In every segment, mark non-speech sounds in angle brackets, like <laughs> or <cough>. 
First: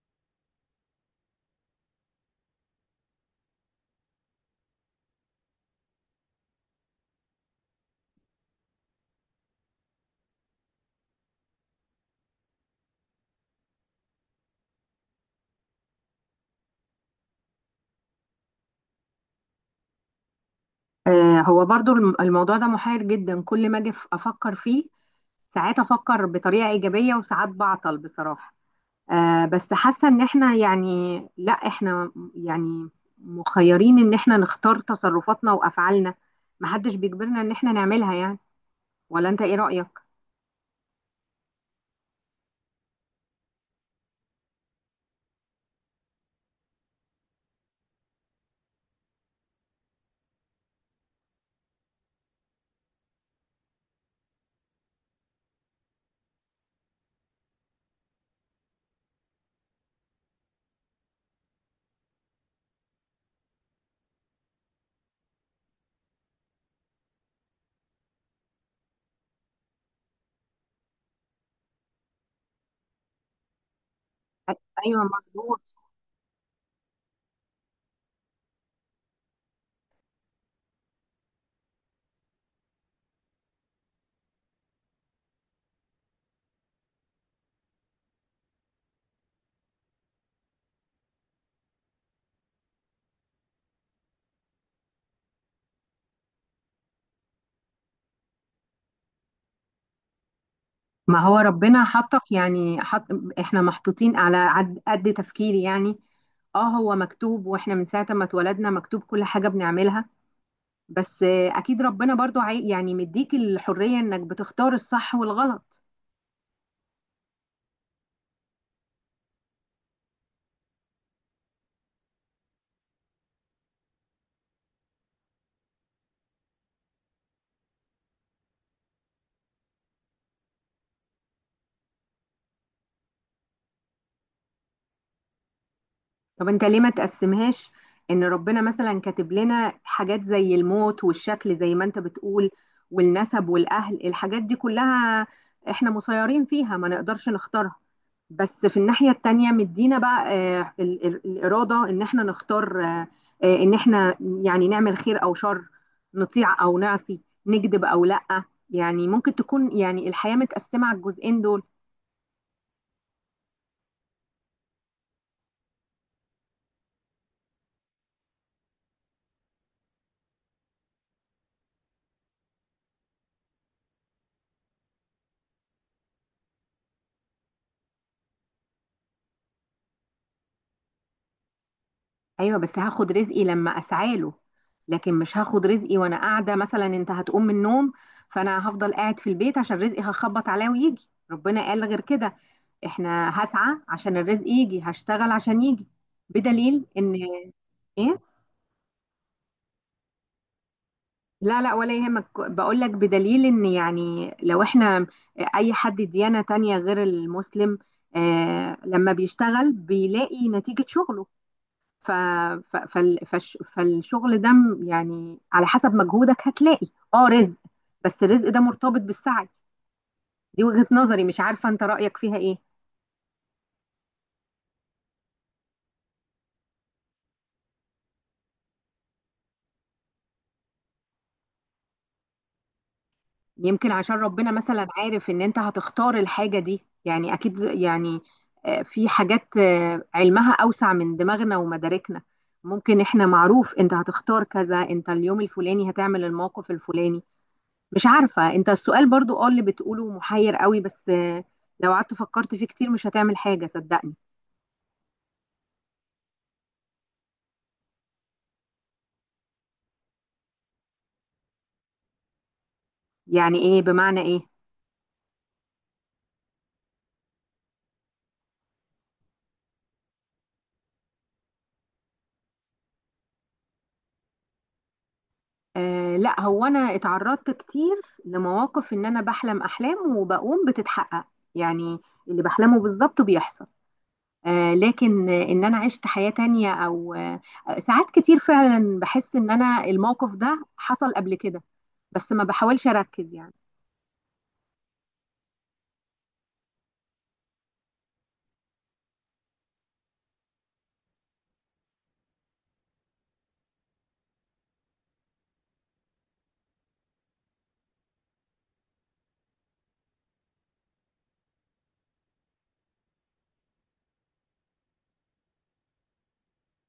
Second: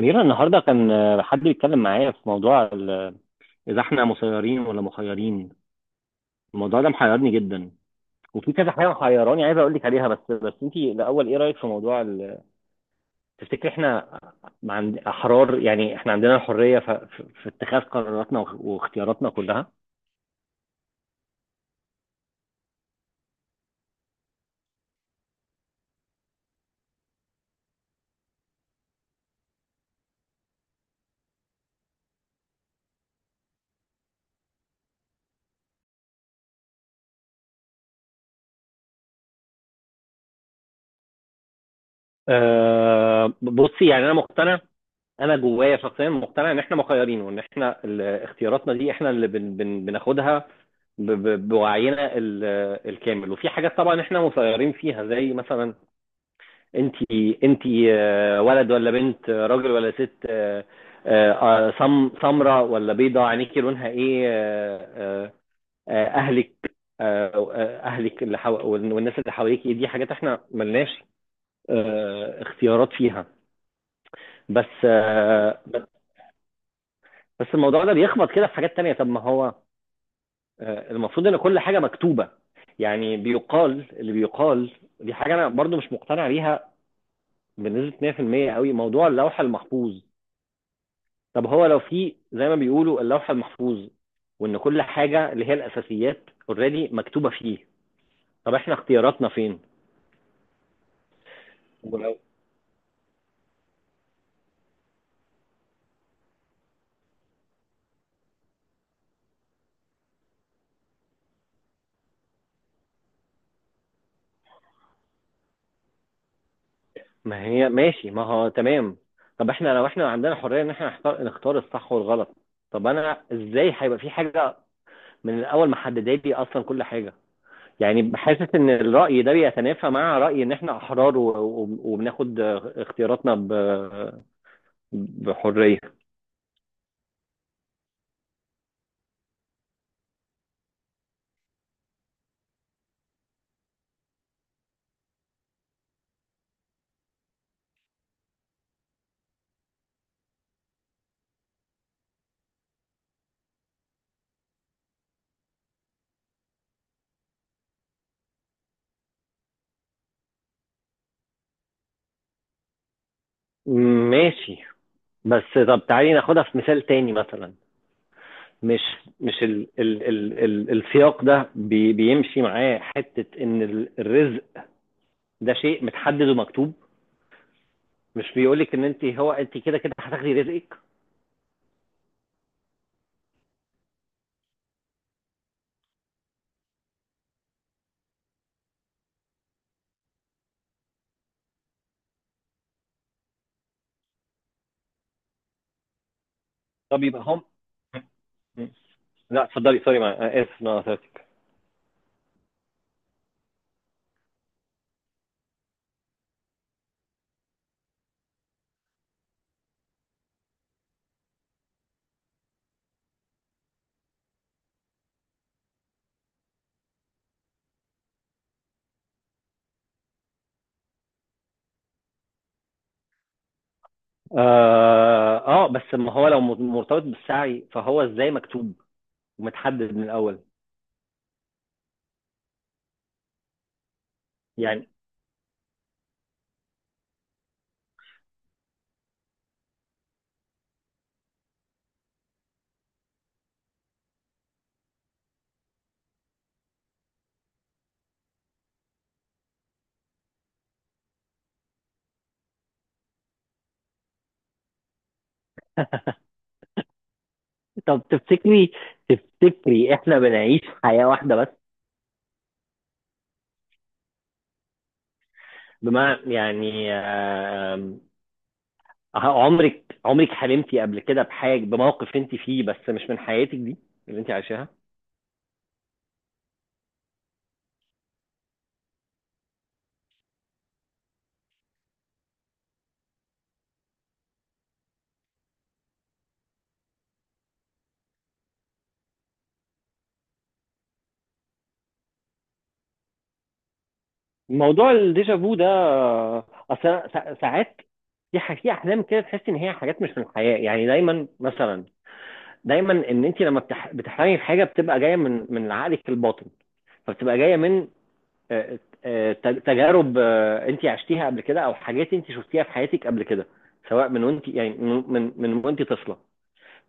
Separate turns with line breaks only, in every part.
أميرة، النهاردة كان حد بيتكلم معايا في موضوع إذا إحنا مسيرين ولا مخيرين. الموضوع ده محيرني جدا، وفي كذا حاجة محيراني. عايز أقول لك عليها، بس أنت الأول، إيه رأيك في موضوع تفتكري إحنا عند أحرار؟ يعني إحنا عندنا الحرية في اتخاذ قراراتنا، واختياراتنا كلها.
هو برضو الموضوع ده محير جدا كل ما اجي افكر فيه. ساعات افكر بطريقة ايجابية وساعات بعطل بصراحة. بس حاسة ان احنا يعني لا، احنا يعني مخيرين ان احنا نختار تصرفاتنا وافعالنا، محدش بيجبرنا ان احنا نعملها يعني. ولا انت ايه رأيك؟
بصي، يعني أنا مقتنع. انا جوايا شخصيا مقتنع ان احنا مخيرين، وان احنا اختياراتنا دي احنا اللي بن بن بناخدها بوعينا الكامل. وفي حاجات طبعا احنا مسيرين فيها، زي مثلا انت، انت ولد ولا بنت، راجل ولا ست، سمراء ولا بيضاء، عينيكي لونها ايه، اهلك، آه، اللي والناس اللي حواليكي. دي حاجات احنا ملناش اختيارات فيها. بس
ايوه
آه،
مظبوط.
بس الموضوع ده بيخبط كده في حاجات تانية. طب، ما هو المفروض ان كل حاجة مكتوبة، يعني بيقال اللي بيقال. دي حاجة انا برضو مش مقتنع بيها بنسبة 100% قوي، موضوع اللوح المحفوظ. طب هو لو في زي ما بيقولوا اللوح المحفوظ، وان كل حاجة اللي هي الاساسيات اوريدي مكتوبة فيه، طب احنا اختياراتنا فين؟
ما هو ربنا
ولو-
حطك، يعني حط، احنا محطوطين على قد تفكيري يعني. اه، هو مكتوب، واحنا من ساعة ما اتولدنا مكتوب كل حاجة بنعملها، بس اكيد ربنا برضو يعني مديك الحرية انك بتختار الصح والغلط.
ما هي ماشي، ما هو تمام. طب احنا لو احنا عندنا حرية ان احنا نختار الصح والغلط، طب انا ازاي هيبقى في حاجة من الاول محدده لي اصلا كل حاجة؟ يعني حاسس ان الرأي ده بيتنافى مع رأي ان احنا احرار، وبناخد اختياراتنا بحرية.
طب انت ليه ما تقسمهاش؟ ان ربنا مثلا كاتب لنا حاجات زي الموت والشكل، زي ما انت بتقول، والنسب والاهل، الحاجات دي كلها احنا مسيرين فيها، ما نقدرش نختارها. بس في الناحية التانية مدينا بقى الإرادة ان احنا نختار، ان احنا يعني نعمل خير او شر، نطيع او نعصي، نكذب او لأ. يعني ممكن تكون يعني الحياة متقسمة على الجزئين دول.
ماشي، بس طب تعالي ناخدها في مثال تاني مثلا. مش مش ال ال ال ال السياق ده بيمشي معاه حتة ان الرزق ده شيء متحدد ومكتوب. مش بيقولك ان انت هو انت كده كده هتاخدي رزقك.
ايوه، بس هاخد رزقي لما اسعى له، لكن مش هاخد رزقي وانا قاعده. مثلا انت هتقوم من النوم فانا هفضل قاعد في البيت عشان رزقي هخبط عليه ويجي؟ ربنا قال غير كده. احنا هسعى عشان الرزق يجي، هشتغل عشان يجي، بدليل
طب
ان،
يبقى هم
ايه؟
لا، اتفضلي، سوري، مع اسف إن انا قطعتك.
لا لا، ولا يهمك. بقول لك بدليل ان، يعني لو احنا اي حد ديانة تانية غير المسلم، آه، لما بيشتغل بيلاقي نتيجة شغله. ف... فالشغل ده يعني على حسب مجهودك هتلاقي اه رزق، بس الرزق ده مرتبط بالسعي. دي وجهة نظري، مش عارفة انت رأيك فيها ايه.
بس ما هو لو مرتبط بالسعي، فهو ازاي مكتوب ومتحدد من الاول
يمكن عشان ربنا مثلا
يعني؟
عارف ان انت هتختار الحاجة دي، يعني اكيد يعني في حاجات علمها اوسع من دماغنا ومداركنا. ممكن احنا، معروف انت هتختار كذا، انت اليوم الفلاني هتعمل الموقف الفلاني. مش عارفة، انت السؤال برضو اه اللي بتقوله محير قوي، بس لو قعدت فكرت فيه كتير مش هتعمل حاجة، صدقني.
<laughs> طب تفتكري، احنا بنعيش حياة واحدة بس؟
يعني ايه؟ بمعنى ايه؟
بمعنى يعني، عمرك حلمتي قبل كده بحاجة، بموقف انت فيه بس مش من حياتك دي اللي انت عايشاها؟
آه لا، هو انا اتعرضت كتير لمواقف ان انا بحلم احلام وبقوم بتتحقق، يعني اللي بحلمه بالظبط بيحصل. آه، لكن ان انا عشت حياة تانية او آه، ساعات كتير فعلا بحس ان انا الموقف ده حصل قبل كده، بس ما بحاولش اركز يعني.
موضوع الديجا فو ده، اصل أنا ساعات في احلام كده تحس ان هي حاجات مش من الحياة. يعني دايما مثلا، ان انت لما بتحلمي بحاجه بتبقى جايه من عقلك الباطن، فبتبقى جايه من آه، تجارب انت عشتيها قبل كده، او حاجات انت شفتيها في حياتك قبل كده، سواء من وانت، يعني من وانت طفله،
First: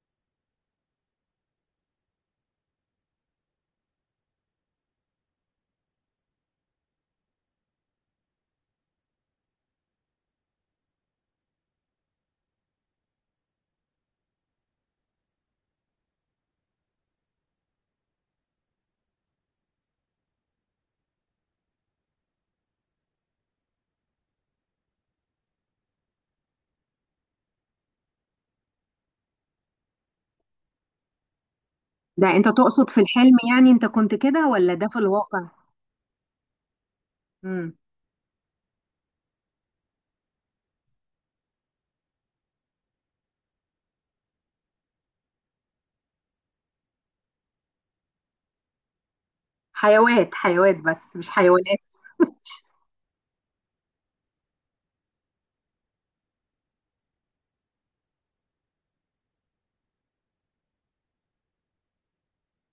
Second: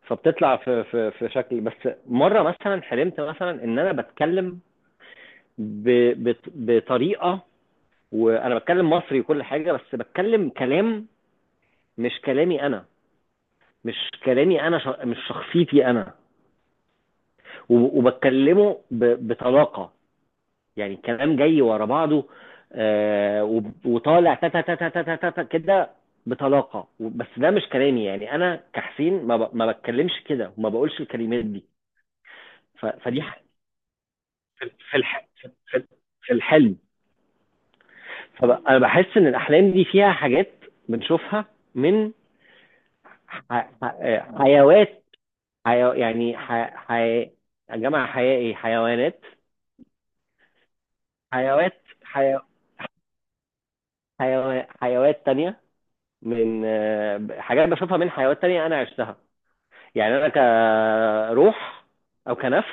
فبتطلع في شكل. بس مره مثلا حلمت مثلا ان انا بتكلم ب بطريقه، وانا بتكلم مصري وكل حاجه، بس بتكلم كلام مش كلامي انا، مش كلامي انا، مش شخصيتي انا، وبتكلمه بطلاقه. يعني الكلام جاي ورا بعضه، وطالع تا تا تا تا تا تا كده بطلاقه، بس ده مش كلامي. يعني انا كحسين ما بتكلمش كده، وما بقولش الكلمات دي.
ده انت
ف-
تقصد في
فدي
الحلم،
ح-
يعني انت كنت كده،
في
ولا ده
في
في
الح-
الواقع؟
في- في في الحلم. فانا بحس ان الاحلام دي فيها حاجات بنشوفها من حيوات، يعني حي... يا جماعه حياة ايه حيوانات،
حيوات، حيوات، بس مش حيوانات.
حيوات، حيوات تانية، من حاجات بشوفها من حيوانات تانية انا عشتها. يعني انا كروح او كنفس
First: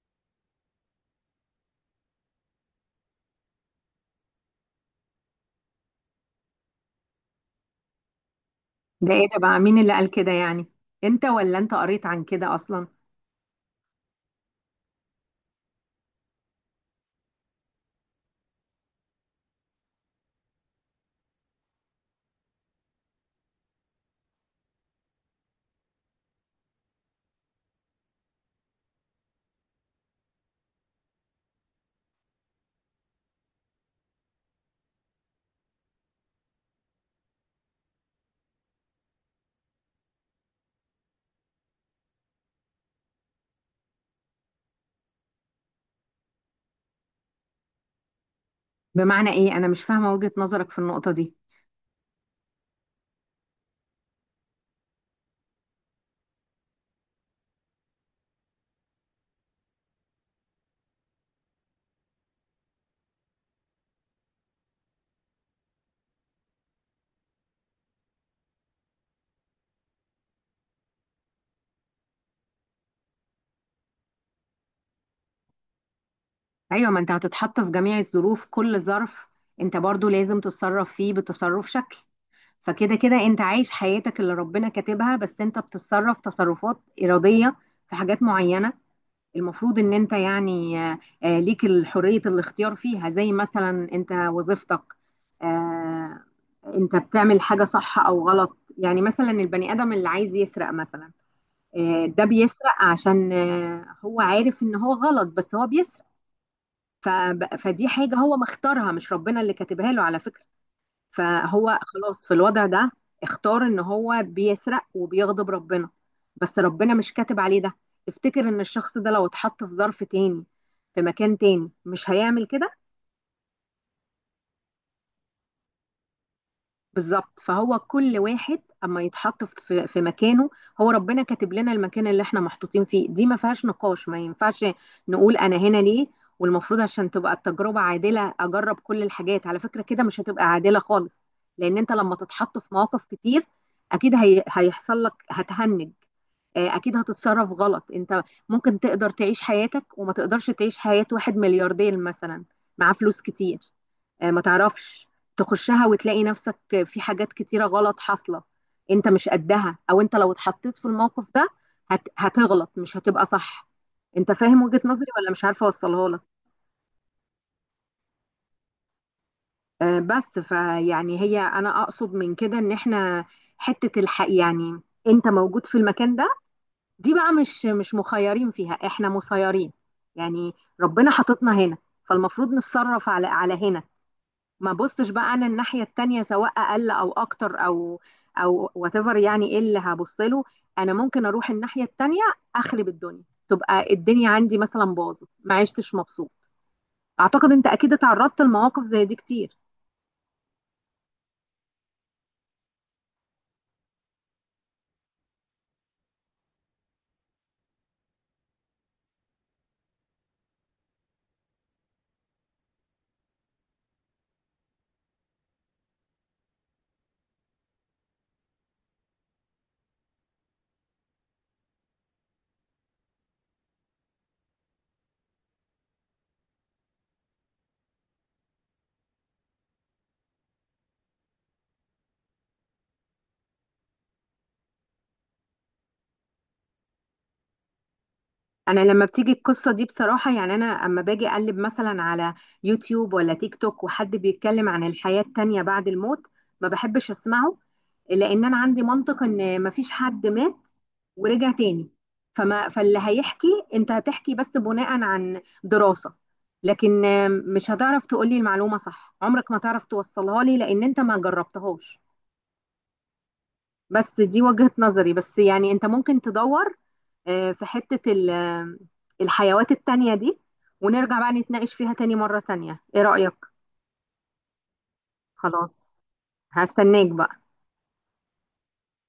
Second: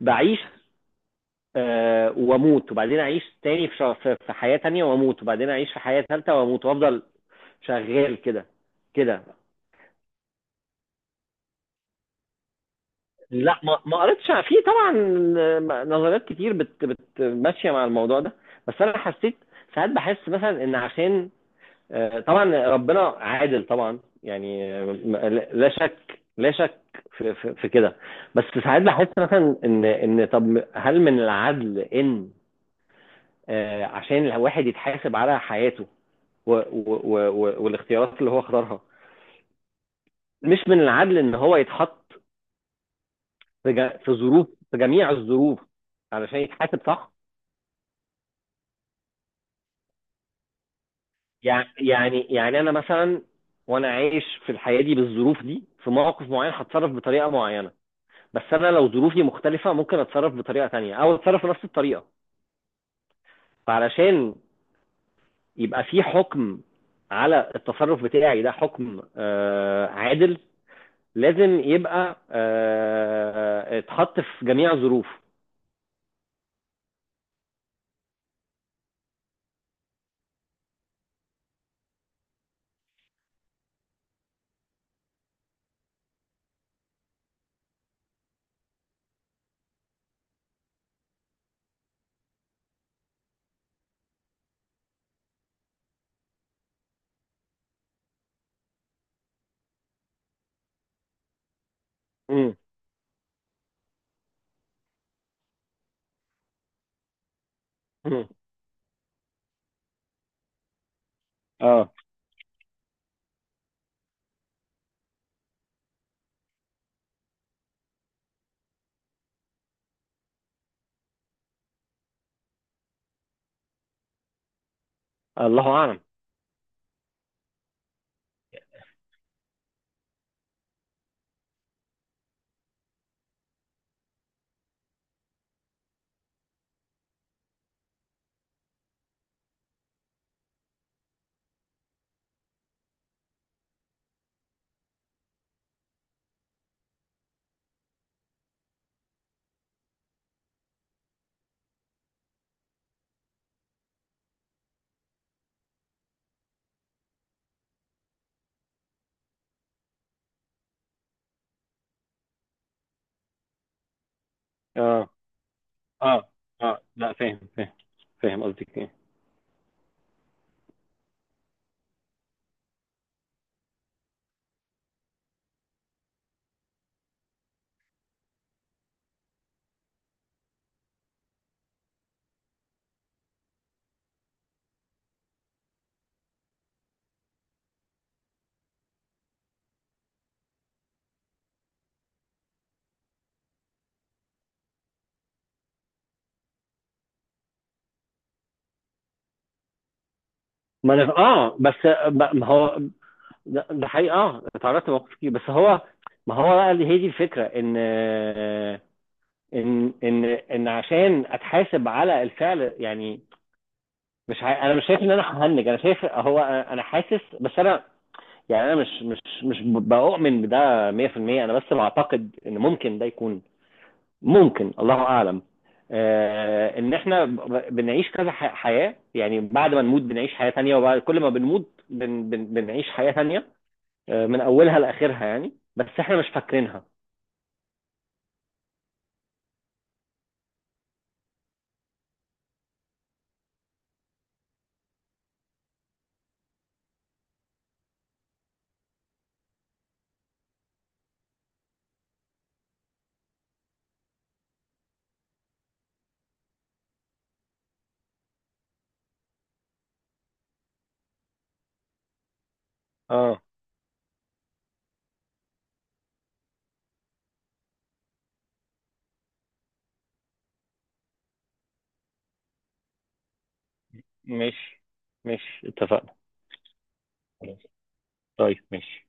بعيش، واموت، وبعدين اعيش تاني في- حياة تانية، واموت وبعدين اعيش في حياة تالتة، واموت، وافضل شغال كده
ده
كده.
ايه ده بقى؟ مين اللي قال كده يعني؟ انت، ولا انت قريت عن كده اصلا؟
لا، ما قريتش، في طبعا نظريات كتير بت بت ماشية مع الموضوع ده، بس انا حسيت. ساعات بحس مثلا ان عشان طبعا ربنا عادل طبعا، يعني لا شك لا شك في كده. بس ساعات بحس مثلا ان ان طب، هل من العدل ان عشان الواحد يتحاسب على حياته و و و والاختيارات اللي هو اختارها، مش من العدل ان هو يتحط في جا- في ظروف في جميع الظروف علشان يتحاسب صح؟
بمعنى ايه؟ انا مش فاهمة وجهة نظرك في النقطة دي.
يعني انا مثلا، وانا عايش في الحياه دي بالظروف دي، في مواقف معينه هتصرف بطريقه معينه. بس انا لو ظروفي مختلفه، ممكن اتصرف بطريقه تانية او اتصرف بنفس الطريقه. فعلشان يبقى في حكم على التصرف بتاعي ده، حكم عادل، لازم يبقى اتحط في جميع الظروف.
ايوه، ما انت هتتحط في جميع الظروف. كل ظرف انت برضو لازم تتصرف فيه بتصرف شكل. فكده كده انت عايش حياتك اللي ربنا كاتبها، بس انت بتتصرف تصرفات إرادية في حاجات معينة المفروض ان انت يعني ليك حرية الاختيار فيها، زي مثلا انت وظيفتك، آه، انت بتعمل حاجة صح او غلط. يعني مثلا البني ادم اللي عايز يسرق مثلا، ده
مم.
بيسرق عشان هو عارف ان هو غلط، بس هو بيسرق. فدي حاجة
مم.
هو مختارها، مش ربنا اللي كاتبها له على فكرة. فهو
اه،
خلاص في الوضع ده اختار ان هو بيسرق وبيغضب ربنا، بس ربنا مش كاتب عليه ده. تفتكر ان الشخص ده لو اتحط في ظرف تاني، في مكان تاني، مش هيعمل كده؟
الله اعلم.
بالظبط. فهو كل واحد اما يتحط في مكانه، هو ربنا كاتب لنا المكان اللي احنا محطوطين فيه، دي ما فيهاش نقاش، ما ينفعش نقول انا هنا ليه. والمفروض عشان تبقى التجربة عادلة اجرب كل الحاجات؟ على فكرة كده مش هتبقى عادلة خالص، لان انت لما تتحط في مواقف كتير اكيد هي هيحصل لك هتهنج، اكيد هتتصرف غلط انت. ممكن تقدر تعيش حياتك وما تقدرش تعيش حياة واحد ملياردير مثلا، معاه فلوس كتير، ما تعرفش تخشها وتلاقي نفسك في حاجات كتيرة غلط حاصلة انت مش قدها. او انت لو اتحطيت في الموقف ده هتغلط، مش هتبقى صح. انت فاهم وجهة نظري،
اه،
ولا مش عارفة اوصلها لك؟
اه، اه، لا، فاهم، فاهم، فاهم قصدك ايه.
بس فيعني، هي انا اقصد من كده ان احنا حتة الحق يعني، انت موجود في المكان ده، دي بقى مش مخيرين فيها، احنا مسيرين يعني. ربنا حاططنا هنا، فالمفروض نتصرف على هنا. ما بصش بقى انا الناحيه التانيه، سواء اقل او اكتر او او وات ايفر، يعني ايه اللي هبص له؟ انا ممكن اروح الناحيه التانيه اخرب الدنيا، تبقى الدنيا عندي مثلا باظت، ما عشتش مبسوط. اعتقد انت اكيد اتعرضت لمواقف زي دي كتير.
ما انا، اه، بس ما هو، ده حقيقي، اه اتعرضت لمواقف كتير، بس هو ما هو بقى اللي هي دي الفكره، ان عشان اتحاسب على الفعل، يعني مش انا مش شايف ان انا ههنج، انا شايف هو انا، حاسس، بس انا يعني انا مش بؤمن بده 100%. انا بس بعتقد ان ممكن ده يكون، ممكن الله اعلم، ان احنا بنعيش كذا حياة. يعني بعد ما نموت بنعيش حياة تانية، وبعد كل ما بنموت بن بن بنعيش حياة تانية، من اولها لاخرها، يعني بس احنا مش فاكرينها.
انا لما بتيجي القصه دي بصراحه، يعني انا اما باجي اقلب مثلا على يوتيوب ولا تيك توك وحد بيتكلم عن الحياه التانيه بعد الموت، ما بحبش اسمعه، لان انا عندي منطق ان ما فيش حد مات ورجع تاني. فما، فاللي هيحكي، انت هتحكي بس بناء عن دراسه، لكن مش هتعرف تقولي المعلومه صح، عمرك ما تعرف توصلها لي لان انت ما جربتهاش.
اه،
بس دي وجهة نظري. بس يعني انت ممكن تدور في حتة الحيوات التانية دي، ونرجع بقى نتناقش فيها تاني مرة تانية. ايه رأيك؟
ماشي، ماشي،
خلاص،
اتفقنا،
هستناك بقى.
خلاص، طيب، ماشي.